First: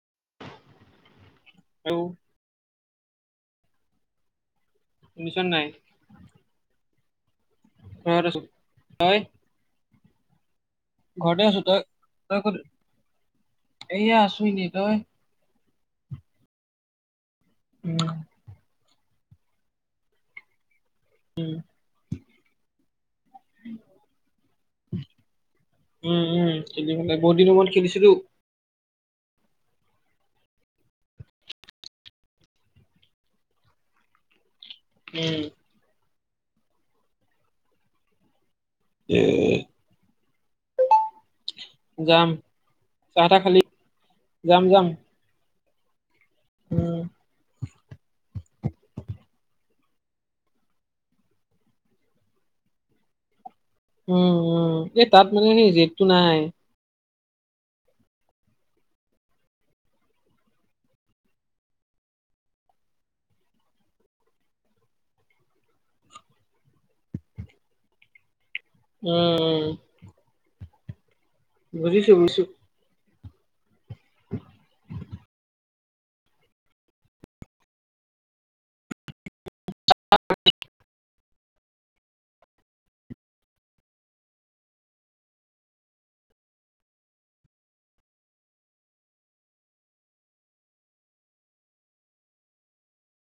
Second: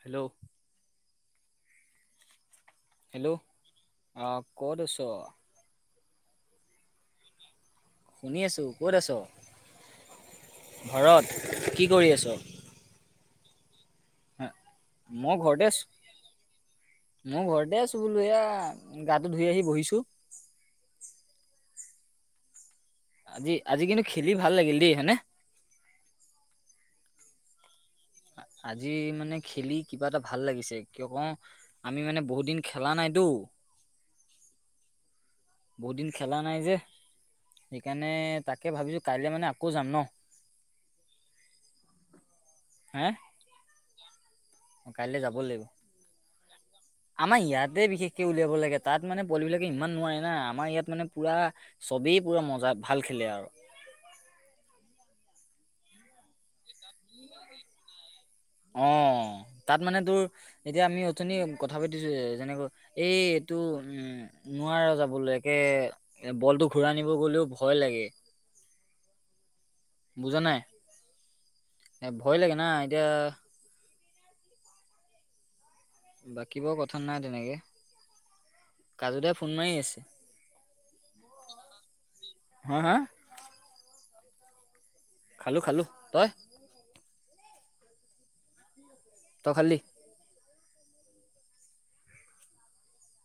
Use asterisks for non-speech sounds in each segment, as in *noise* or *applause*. Hello hello hello অঁ ক'ত আছ- শুনিছ নাই? শুনি আছো। ক'ত আছ? তই ঘৰত। কি কৰি আছ? এইয়া আছো হে, এনেই। তই? মই ঘৰতে আছো, মই ঘৰতে উম আছো বোলো এয়া গাটো ধুই আহি বহিছো। ওম। আজি আজি কিন্তু খেলি ভাল লাগিল দেই হয় নে উম উম খেলি মানে বহুত দিনৰ মোৰত খেলিছিলো আজি মানে খেলি কিবা এটা ভাল লাগিছে কিয় বা আমি মানে বহুত দিন খেলা নাইতো উম। বহুত দিন খেলা নাই যে, সেইকাৰণে তাকে ভাবিছোঁ কাইলৈ মানে আকৌ যাম ন। যাম। হে চাহ তাহ খালি? যাম যাম। তে যাব লাগিব। উম। আমাৰ ইয়াতে বিশেষকে উলিয়াব লাগে, তাত মানে পোৱালি বিলাকে ইমান নোৱাৰে। মানে আমাৰ ইয়াত মানে পুৰা চবেই পুৰা মজা ভাল খেলে আও। উম উম, এই তাত মানে জেদটো নাই। অ তাত মানে তোৰ এতিয়া আমি অথনি কথা পাতিছো যে যেনেকৈ এই এইটো উম নোৱাৰে যাবলৈ একে বলটো ঘূৰাই আনিব গলেও ভয় লাগে উম বুজা নাই এ বুজিছো ভয় বুজিছো লাগে না এতিয়া *unintelligible* বাকী বোৰ কথা নাই তেনেকে কাজু দাই ফোন মাৰি আছে হা হা খালো খালো তই তই খালি?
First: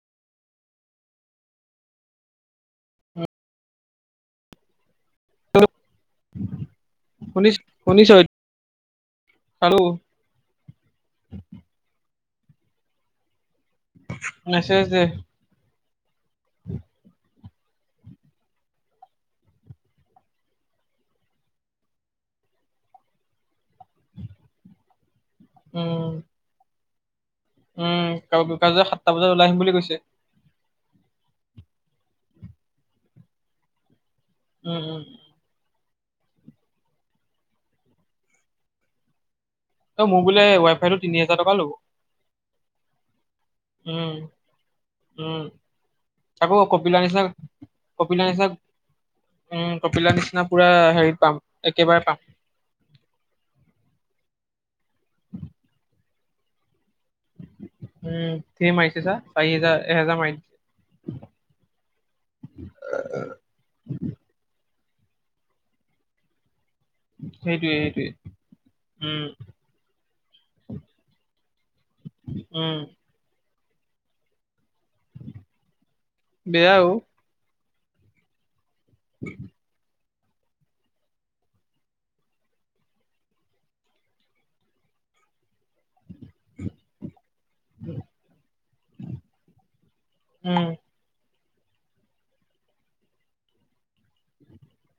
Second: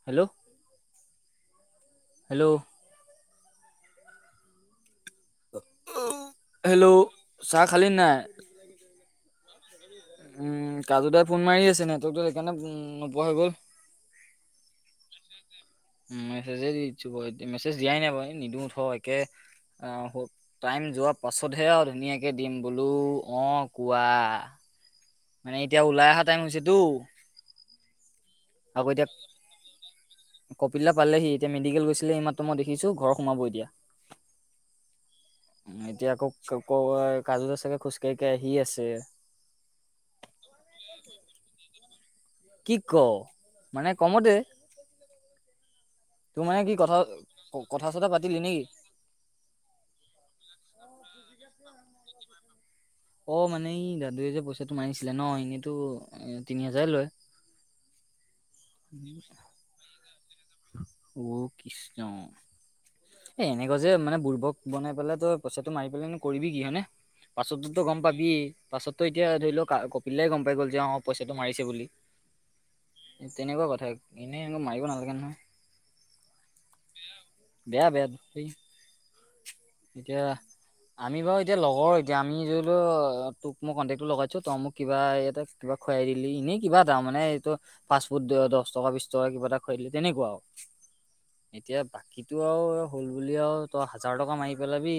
হেল্ল' হেল্ল' হেল্ল' শুনিছ চাহ খালি শুনিছ নাই হেল্ল উম কাজু দাই ফোন মাৰি আছে নেটৱৰ্কটো সেইকাৰণে নোপোৱা হৈ গ'ল আছে আছে মেছেজে দি দিছো বাৰু মেছেজ দিয়াই নাই বাও নিদিও থ একে টাইম যোৱাৰ পাছতহে আও ধুনীয়াকে দিম বোলো অ কোৱা মানে এতিয়া ওলাই উম অহা টাইম হৈছেতো উম কাজুদাই যে আকৌ এতিয়া সাতটা বজাতে ওলাই আহিম বুলি কৈছে কপিলা পালেহি এতিয়া মেডিকেল গৈছিলে এই মাত্ৰ মই দেখিছো ঘৰ সোমাবই এতিয়া উম উম এতিয়া আকৌ ক কাজুদা চাগে খোজকাঢ়ি কাঢ়ি আহি আছে এই মোৰ বোলে ৱাই ফাইটো তিনি হাজাৰ টকা ল'ব কি ক মানে উম কমতে উম তোৰ থাকো মানে কি কথা কপিলা নিচিনা কথা চথা কপিলা পাতিলি নিচিনা নেকি উম কপিলা নিচিনা পুৰা হেৰিত পাম একেবাৰে পাম অ মানে ই দাদুৱে যে পইচাটো মাৰিছিলে ন এনেইতো তিনি হাজাৰে লয় উম ধেৰ মাৰিছে চা চাৰি হাজাৰ এহাজাৰ মাৰিল অ কৃষ্ণ এ এনেকোৱা যে মানে বুৰ্বক বনাই পেলাই তই পইচাটো মাৰি পেলায়নো কৰিবি কি হয় নে সেইটোৱে পাছতোতো গম সেইটোৱে পাবিয়ে পাছতো এতিয়া উম ধৰি লওক কপিলদাই গম পাই গ'ল যে অ পইচাটো মাৰিছে বুলি উম তেনেকোৱা কথা এনেই একো মাৰিব নালাগে নহয় বেয়া ও বেয়া বেয়া উ এতিয়া আমি বাৰু এতিয়া লগৰ এতিয়া আমি তোক মই কন্টেকটো লগাইছো তই মোক কিবা এ কিবা খুৱাই দি এনেই কিবা তাৰ মানে এইটো ফাষ্ট ফুড দশ টকা -বিশ টকা কিবা এটা খুৱাই দিলে তেনেকুৱা আৰু। উম এতিয়া বাকীটো আৰু হ'ল বুলি আৰু তই হাজাৰ টকা মাৰি পেলাবি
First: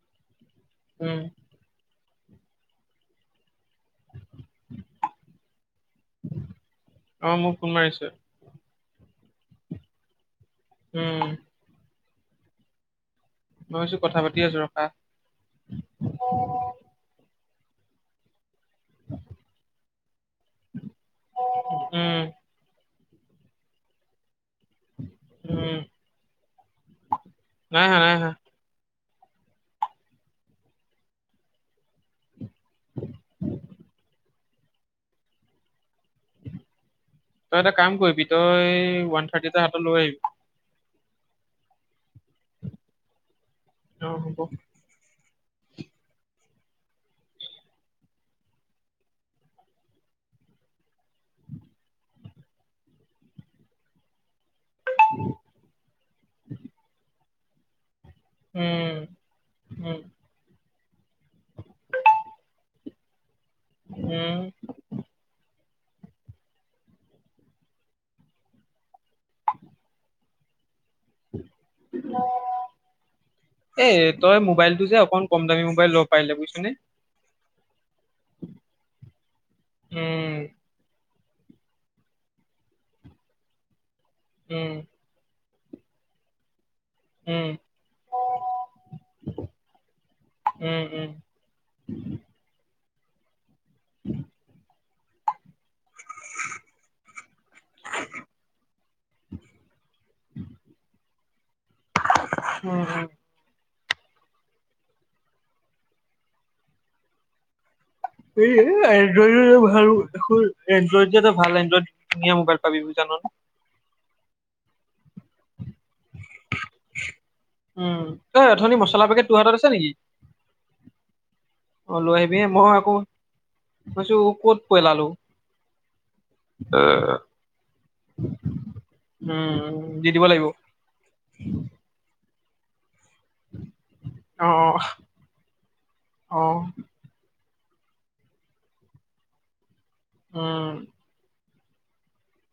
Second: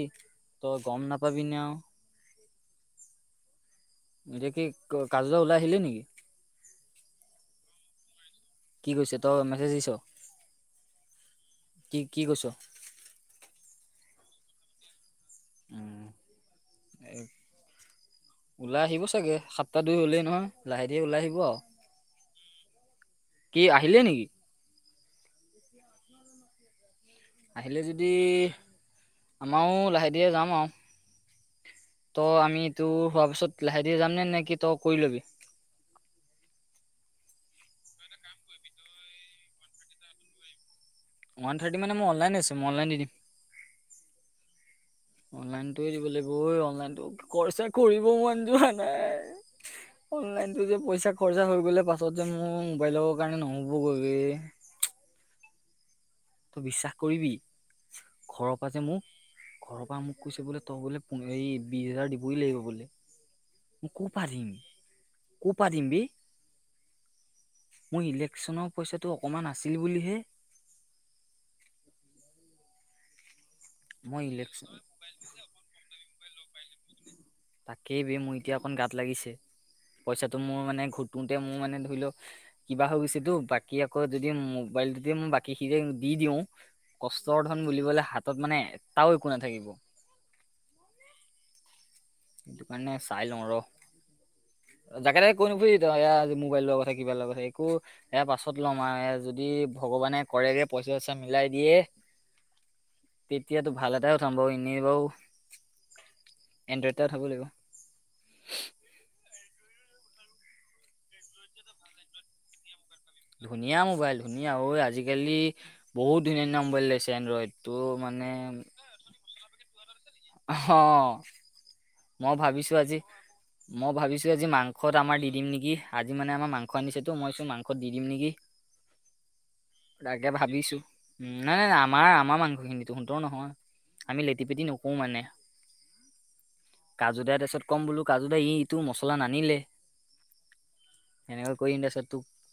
তই গম উম নাপাবি নে আও এতিয়া কি কাজুদা ওলাই আহিলে নেকি অ মোক ফোন মাৰিছে। কি কৈছে তই মেছেজ দিছ? উম কি কি কৈছ? মই কৈছো কথা পাতি আছো ৰখা এই ওলাই আহিব চাগে সাতটা দুই হলেই নহয় লাহে ধীৰে ওলাই আহিব আৰু উম কি আহিলে নেকি? উম। আহিলে নাই আহা যদি, নাই আহা আমাৰো লাহে ধীৰে যাম আৰু। ত আমি এইটো হোৱাৰ পিছত লাহে ধীৰে যাম নে, নে কি তই কৰি লবি? তই এটা কাম কৰিবি তই ওৱান থাৰ্টি এটা হাতত লৈ আহিবি। ওৱান থাৰ্টি মানে মই অনলাইন আছে, মই অনলাইন দি দিম। অ হ'ব। অনলাইনটোয়ে দিব লাগিব ঐ অনলাইনটো, খৰচা কৰিব মন যোৱা নাই অনলাইনতো যে পইচা খৰচা হৈ গ'লে পাছত যে মোৰ মোবাইলৰ কাৰণে নহ'বগৈ ৰে উ। তই বিশ্বাস কৰিবি ঘৰৰ পৰা যে উম মোক, ঘৰৰ উম পৰা মোক কৈছে বোলে তই বোলে হেৰি বিশ হাজাৰ দিবই লাগিব বোলে। কৰ' পা উম দিম, কৰ পা দিম বে, মোৰ ইলেকশ্যনৰ পইচাটো অকণমান আছিল বুলিহে এ মই তই ইলেকশ্যন মোবাইলটো যে অকন কম দামী মোবাইল ল ব পাইলি বুজিছ নে? তাকেই বে মোৰ এতিয়া অকণ গাত লাগিছে, উম পইচাটো মোৰ মানে ঘূট তোতে মোৰ মানে ধৰি লওক কিবা হৈ গৈছেতো বাকী আকৌ যদি উম মোবাইল যে মই বাকীখিনি দি দিওঁ, কষ্টৰ উম ধন বুলিবলে হাতত মানে এটাও একো নাথাকিব। উম উম। সেইটো কাৰণে চাই লওঁ ৰ। উম। যাকে তাকে কৈ নুফুৰিবি ত এয়া যে মোবাইল লোৱা কথা কিবা লোৱা কথা একো এয়া পাছত ল'ম আৰু যদি ভগৱানে কৰেগে পইচা -চইচা মিলাই দিয়ে। উম হুম। তেতিয়াতো ভাল এটাই উঠাম বাৰু এনেই বাৰু এনড্ৰইড এটা উঠাব লাগিব। এই এনড্ৰইডো ভাল এনড্ৰইড যে এটা ভাল এনড্ৰইড ধুনীয়া মোবাইৰ পাবি বু জান নে? ধুনীয়া মোবাইল ধুনীয়া ঐ আজি কালি বহুত ধুনীয়া ধুনীয়া মোবাইল লৈছে এনড্ৰইড তো মানে চলা পেকেট তোৰ হাতত আছে নেকি? অহ, অ লৈ মই আহিবি ভাবিছো আকৌ আজি মই ভাবিছো আজি ক'ত মাংস পেলালো আমাৰ দি দিম নিকি? আজি মানে আমাৰ মাংস আনিছে তো মই চোন মাং আকৌ দি দিম নেকি, দি দিব তাকে লাগিব। ভাবিছো! উম নাই, আমাৰ- আমাৰ মাংসখিনি টোহতৰ নহয় আমি লেটি অ - পেটি নো কৰোঁ মানে, অ কাজু দাৰ তাৰপিছত কম বোলো কাজু দা ই ইটো মছলা নানিলে উম। এনেকৈ কৰি তাৰপিছত তোক,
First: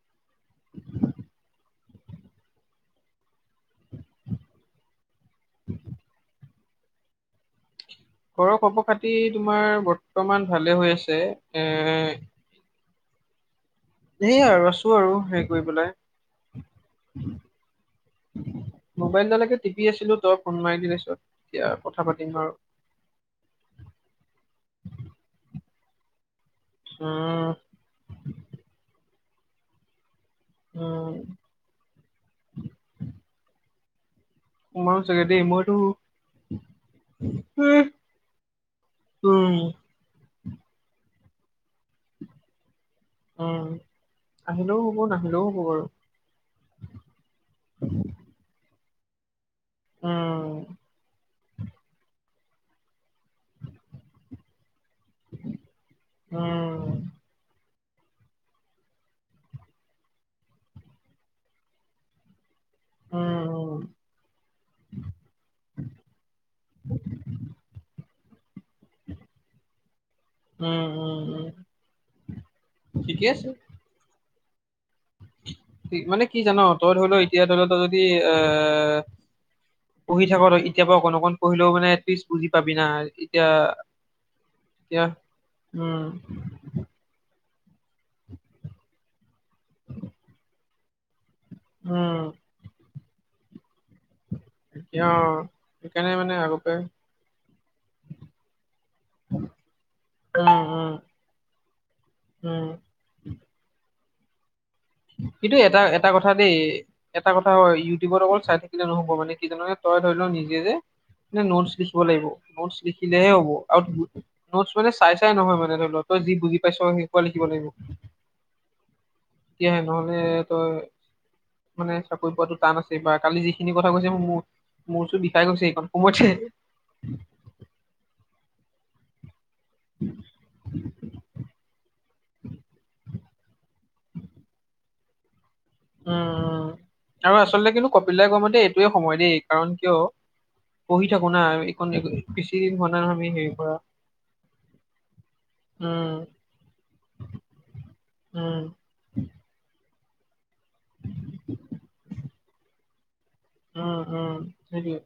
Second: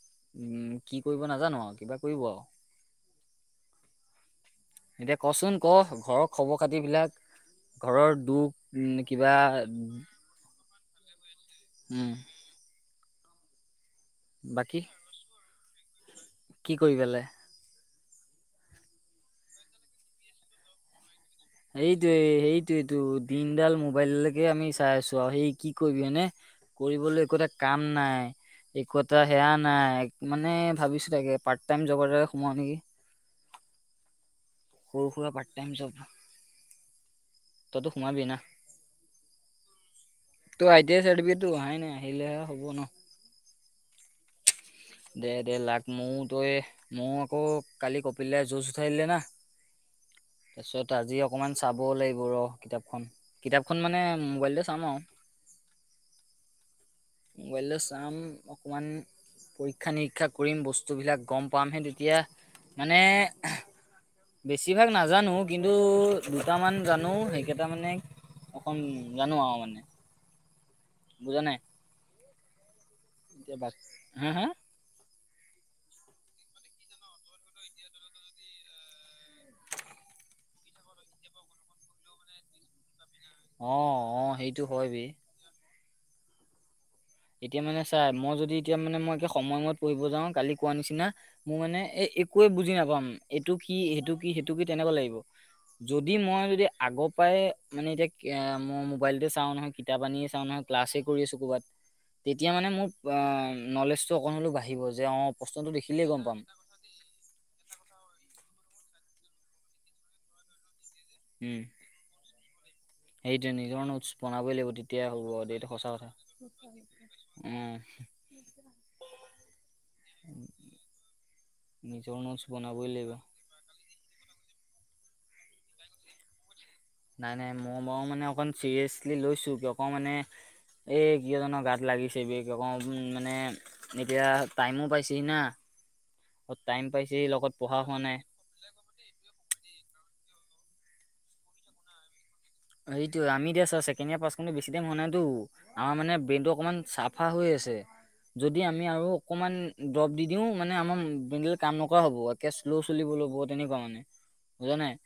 কি কৰিব নাজানো আৰু কিবা কৰিব আৰু এতিয়া কচোন ক ঘৰৰ খবৰ খাতি বিলাক ঘৰৰ ঘৰ খব খাতি তোমাৰ বৰ্তমান ভালে হৈ আছে উম এ এই আৰু বাকী আছো আৰু হেৰি কৰি কি কৰি পেলাই পেলায় মোবাইল ডালকে টিপি আছিলো তই ফোন মাৰি দিলিছত। এইটো সেইটো দিনডাল মোবাইললৈকে আমি চাই আছো আৰু সেই কি কৰিবি এনে কৰিবলৈ একো এটা উম কাম নাই, একো এটা সেয়া নাই মানে উম ভাবিছো তাকে পাৰ টাইম জব এটাকে সোমাও নেকি? মইও সৰু চাগে সুৰা দেই পাৰ্ট টাইম মইতো ততো সোমাবি না। উম। তই আইটি আই চাৰ্টিফিকেটো অহাই নাই আহিলেহে হ'ব ন। উম আহিলেও হ'ব নাহিলেও হ'ব বাৰু মোৰটো এ, মোৰ আকৌ কালি কপিল দাই জুজ উঠাই দিলে না উম তাৰপিছত আজি। অকণমান চাবও লাগিব ৰ কিতাপখন কিতাপখন মানে মোবাইলতে চাম আৰু উম মোবাইলতে চাম অকমান। পৰীক্ষা নিৰীক্ষা কৰিম বস্তুবিলাক গম পামহে তেতিয়া মানে। উম উম বেছিভাগ নাজানো কিন্তু দুটামান জানো সেইকেইটা মানে। অকন জানো আৰু মানে। উম উম বুজা উম নাই ঠিকে আছে। এতিয়া হা হা, মানে কি জান তই ধৰি ল এতিয়া ধৰি ল তই যদি এ, পঢ়ি থাক আৰু এতিয়া পৰা অকন অকন পঢ়িলেও মানে এটলিষ্ট বুজি পাবি না। এতিয়া অ অ সেইটো হয় এতিয়া বে উম, এতিয়া মানে চাই মই যদি এতিয়া মানে মই সময়ময়ত পঢ়িব যাওঁ কালি কোৱা নিচিনা। মোৰ মানে এ উম একোৱে বুজি নাপাম এইটো কি সেইটো কি সেইটো কি তেনেকুৱা এতিয়া লাগিব। অ সেইকাৰণে যদি মানে মই যদি পৰাই আগৰ পৰাই মানে এতিয়া মই মোবাইলতে চাওঁ নহয় কিতাপ আনিয়ে চাওঁ উম নহয়। উম ক্লাছে কৰি আছোঁ ক'ৰবাত তেতিয়া উম মানে মোৰ নলেজটো অকণ হ'লেও বাঢ়িব। যে অ কিন্তু প্ৰশ্নটো এটা দেখিলেই এটা গম কথা পাম দেই। এটা কথা হয় ইউটিউবত অকল চাই থাকিলে নহ'ব মানে কিজান তই ধৰি লও নিজে যে উম নোট, বনাব লাগিব। নোটছ লিখিলেহে হ'ব সেইটোৱে নিজৰ আৰু নোটছ বনাবই লাগিব নোটছ মানে তেতিয়া চাই হ'ব চাই দে নহয় এইটো মানে সঁচা ধৰি লও কথা তই যি বুজি পাইছ সি, ক লিখিব লাগিব। উম তেতিয়াহে নহলে তই মানে নিজৰ চাকৰি নোটছ পোৱাতটো টান বনাবই আছে লাগিব বা কালি যি। খিনি কথা কৈছে মো মূৰ চোৰ বিষাই গৈছে এইকন সময়তে, নাই নাই মই বাৰু মানে অকণ চিৰিয়াছলি লৈছোঁ। কিয় ক মানে এই কেইজনৰ গাত লাগিছে বিক অক মানে এতিয়া টাইমো পাইছেহি না। উম উম টাইম পাইছেহি আৰু লগত আচলতে পঢ়া কিন্তু হোৱা নাই কপিলা দাই কোৱা মতে এই, টোৱে সময় দেই কাৰণ কিয় পঢ়ি থাকো না এইকন এইটো আমি দিয়া চেকেণ্ড ইয়াৰ পাছ কৰোতে বেছি টাইম হোৱা নাইটো। আমাৰ মানে উম বেইনটো অকমান চাফা হৈ আছে যদি উম আমি আৰু অকমান দ্ৰৱ দি দিও মানে আমাৰ বেনডালে কাম নকৰা হ'ব একে শ্ল' চলিব লব। তেনেকুৱা মানে উম উম বুজা নাই সেইটোৱে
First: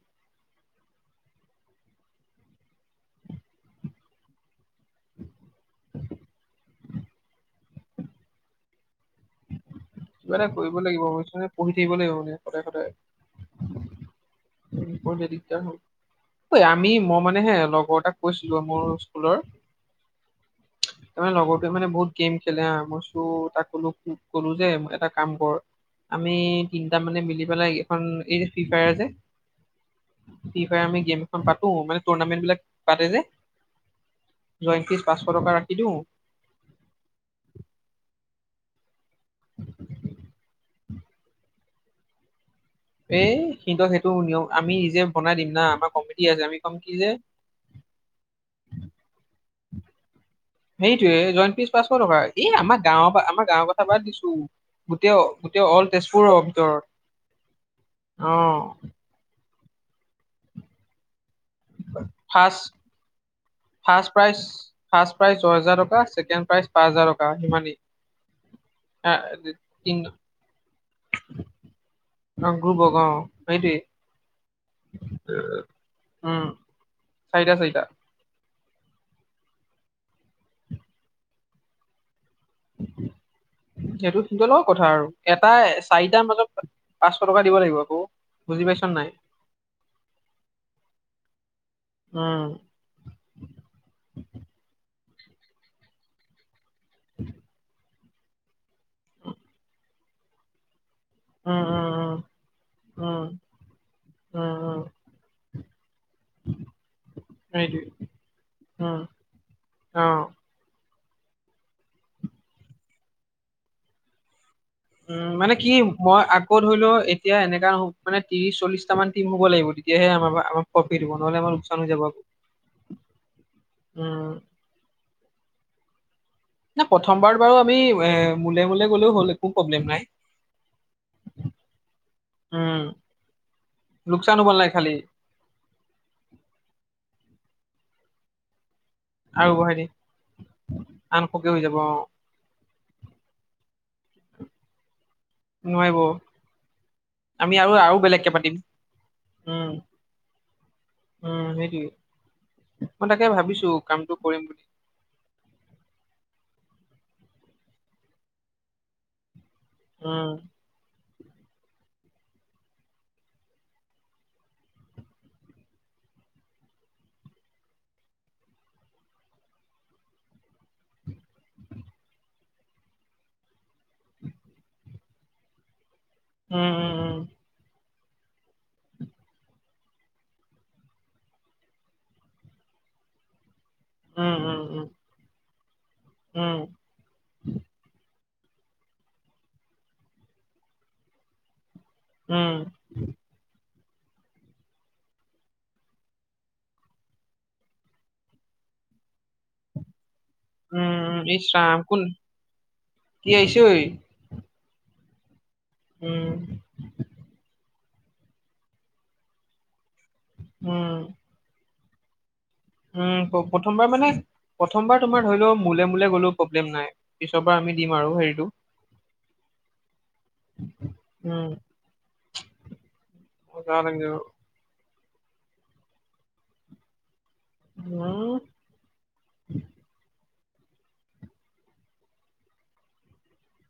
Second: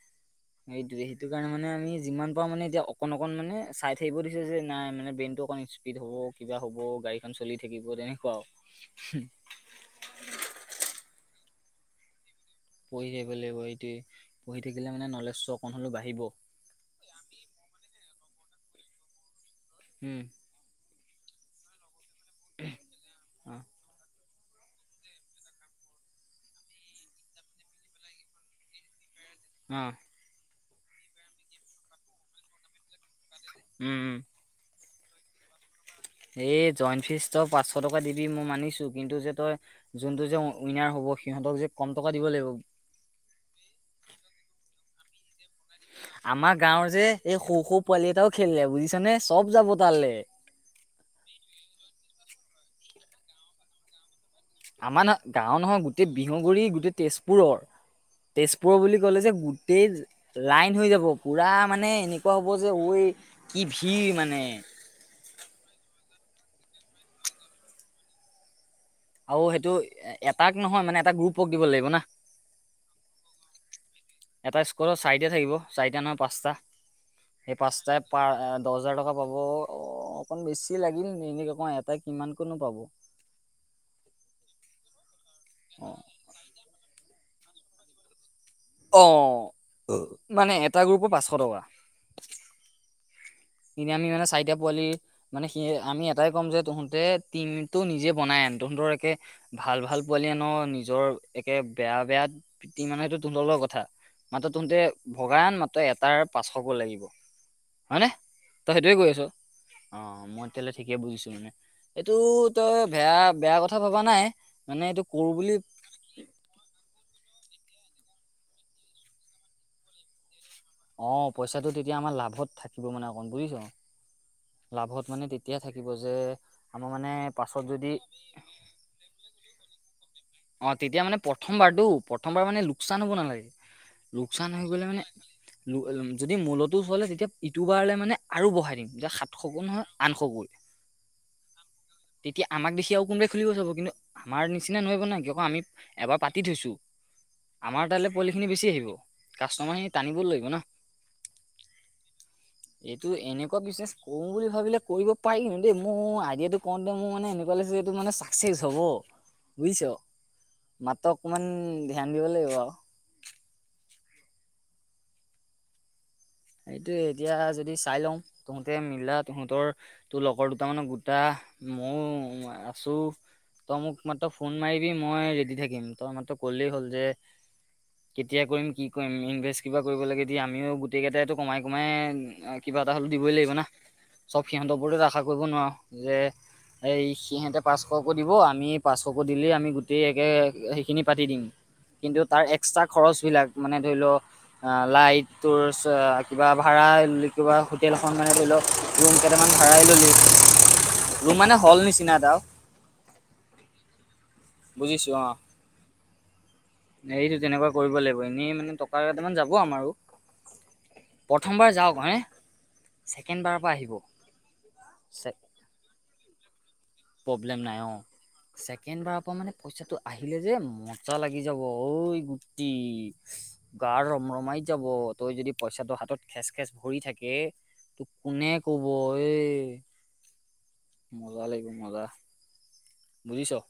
সেইটোৱে সেইটো কাৰণে আমি যিমান। পৰা মানে এতিয়া অকণ অকণ মানে চাই থাকিব দিছে যে নাই মানে বেইনটো অকণ স্পীড হ'ব। কিবা হ'ব গাড়ীখন চলি থাকিব তেনেকুৱা আৰু কিবা এটা কৰিব লাগিব বুইজ নে পঢ়ি থাকিব লাগিব মানে সদায় সদায়। পঢ়ি থাকিব লাগিব এইটোৱে পঢ়ি থাকিলে মানে পঢ়িলে নলেজ টো দিগদাৰ অকণ হয়। হ'লেও বাঢ়িব। আমি মই মানে হে লগৰ এটাক কৈছিলো মোৰ স্কুলৰ। উম। তাৰমানে লগৰটোৱে মানে বহুত গেম খেলে বা, মই কইচো অ তাক কলোঁ কলোঁ যে এটা কাম কৰ আমি তিনটা মানে মিলি পেলাই এখন এই যে ফ্ৰী ফায়াৰ যে। অ, ফ্ৰী ফায়াৰ আমি গেম এখন পাতো মানে টুৰ্ণামেণ্ট বিলাক পাতে যে। উম উম। জইন ফিছ পাঁচশ টকা ৰাখি দিওঁ। এই জইণ্ট ফিজটো পাঁচশ টকা দিবি মই মানিছো কিন্তু যে তই যোনটো যে উইনাৰ হ'ব। সিহঁতক যে কম টকা দিব লাগিব। এই কিন্তু সেইটো নিয়ম আমি নিজে বনাই দিম না আমাৰ কমিটি আছে আমি ক'ম কি যে- এ সৰু সৰু পোৱালি এটাও খেলিলে বুজিছানে চব যাব তালে। সেইটোৱে জইনফিছ পাছশ টকা এই আমাৰ গাঁৱৰ পৰা আমাৰ গাঁৱৰ কথা বাদ দিছোঁ। আমাৰহ গাঁওৰ নহয় গোটেই বিহুগুৰি ভিতৰত গোটেই তেজপুৰৰ অ তেজপুৰৰ বুলি ক'লে যে গোটেই লাইন হৈ যাব পুৰা মানে এনেকুৱা হ'ব ফাৰ্ষ্ট যে ঐ কি ভিৰ ফাৰ্ষ্ট মানে প্ৰাইজ ফাৰ্ষ্ট প্ৰাইজ ছয় হেজাৰ টকা ছেকেণ্ড প্ৰাইজ পাঁচ হাজাৰ টকা সিমানেই। আহ, আৰু সেইটো তিন এটাক নহয় মানে এটা গ্ৰুপক দিব লাগিব না। অ গ্ৰুপক অ সেইটোৱে। এটা স্কৰটত চাৰিটা থাকিব চাৰিটা নহয় উম পাঁচটা চাৰিটা সেই চাৰিটা পাঁচটা পাৰ দহ হাজাৰ টকা পাব অ অকন বেছি লাগিল এনেক আকৌ এটা কিমান কননো পাব। সেইটো সিহঁতৰ লগত কথা আৰু, এটা চাৰিটাৰ মাজত- পাঁচশ টকা দিব লাগিব আকৌ। বুজি পাইছ নে অ নাই মানে এটা গ্ৰুপৰ পাঁচশ টকা। উম। এনে আমি মানে চাৰিটা পোৱালি। মানে সি আমি এটাই ক'ম যে তহঁতে টিমটো নিজে বনাই আন তহঁতৰ একে ভাল ভাল পোৱালি ন নিজৰ একে উম বেয়া উম বেয়া টিম উম আনাতো উম তহঁতৰ লগত কথা, মাথোঁ উম উম তহঁতে ভগা মাত্ৰ এটাৰ পাঁচশকৈ লাগিব। হয়নে সেইটোৱে। তই সেইটোৱে উম কৈ আছ। অ মই তেতিয়া হ'লে ঠিকে বুজিছোঁ মানে, এইটো তই বেয়া বেয়া কথা ভাবা নাই। মানে এইটো উম কৰো মানে বুলি কি মই- তই ধৰি লওঁ এতিয়া এনেকা মানে ত্ৰিশ চল্লিটা মান টিম হ'ব লাগিব, তেতিয়াহে আমাপা আমাৰ- প্ৰফিট হ'ব অঁ নহ'লে আমাৰ পইচাটো লোকচান হৈ তেতিয়া যাব। আমাৰ আকৌ। লাভত থাকিব মানে অকণ বুজিছ। উম। লাভত মানে তেতিয়া থাকিব যে। ন আমাৰ মানে প্ৰথমবাৰ বাৰ বাবে পাছত আমি যদি এ মোলে মোলে গলেও হ'ল একো প্ৰব্লেম নাই। অঁ তেতিয়া মানে প্ৰথমবাৰতো প্ৰথমবাৰ মানে উম, লোকচান হ'ব নালাগে হ'ব লোকচান হৈ নালাগে খালি গ'লে মানে যদি মূলতো চলে তেতিয়া ইটো বাৰলৈ মানে আৰু বঢ়াই দিম। তেতিয়া আৰু সাতশকৈ বঢ়াই দি নহয় আনশকৈ। আনশকে হৈ যাব অ', তেতিয়া আমাক দেখি আৰু কোনোবাই খুলিব চাব কিন্তু আমাৰ নিচিনা নোৱাৰিব ন কি আকৌ আমি নোৱাৰিব এবাৰ পাতি থৈছোঁ। আমি আৰু আমাৰ আৰু তালৈ বেলেগকে পোৱলিখিনি পাতিম বেছি আহিব উম। কাষ্টমাৰ খিনি টানিবও লাগিব না। উম সেইটোৱেই এইটো এনেকুৱা বিজনেচ কৰোঁ বুলি ভাবিলে- কৰিব পাৰি কিন্তু দেই মোৰ আইডিয়াটো কওঁতে মোৰ মানে এনেকুৱা লাগিছে এইটো মানে চাকচেছ হ'ব। বুইছ। উম। মাত্ৰ অকমান ধ্যান দিব লাগিব আও। সেইটোৱে এতিয়া যদি চাই লওঁ তহঁতে মিলা তহঁতৰ তোৰ লগৰ দুটা মানক গোটা? মইও আছোঁ। তই মোক মাত্ৰ ফোন মাৰিবি? মই ৰেডি থাকিম। তই মাত্ৰ, উম, ক'লেই হ'ল উম, যে, কেতিয়া কৰিম, কি কৰিম? ইনভেষ্ট কিবা, কৰিব লাগে, দি আমিও গতিকে, এইটো কমাই-কমাই, কিবা এটা হ'লেও দিবই লাগিব না? উম। উম, চব উম, সিহঁত উম, উপৰতে আখা কৰিব নোৱাৰ যে। উম, এই সিহঁতে পাঁচশকো দিব আমি পাঁচশকো দিলে আমি গোটেই একে সেইখিনি পাতি দিম। কিন্তু তাৰ উম, এক্সট্ৰা খৰচ বিলাক মানে ধৰি লও অ লাইটটোৰ চা কিবা ভাড়া কিবা হোটেলখন মানে ধৰি লওঁক ৰুম কেইটামান ভাড়াই ল'লি। উম, উম, ৰুম ইচ মানে, হল ৰাম কোন নিচিনা এটাও কি আহিছে ঐ? বুজিছোঁ, অ'! উম! এইটো, তেনেকুৱা কৰিব লাগিব। এনেই মানে, টকা কেইটামান যাব আমাৰো। উম! প্ৰথমবাৰ যাওঁ ভাই? উম! প্ৰথমবাৰ মানে, প্ৰথমবাৰ তোমাৰ, ধৰি লওঁ মোলে -মোলে গ'লেও প্ৰব্লেম নাই। পিছৰ প্ৰব্লেম পৰা আমি নাই অ দিম আৰু। হেৰি ছেকেণ্ড বাৰৰ পৰা মানে, পইচাটো আহিলে যে, মজা লাগি উম যাব, ঐ গুটি! মজা গা লাগিব ৰমৰমাই যাব। তই যদি পইচাটো হাতত, খেচ -খেচ ভৰি থাকে। উম কোনে ক'ব এই? মজা লাগিব, মজা! বুজিছোঁ।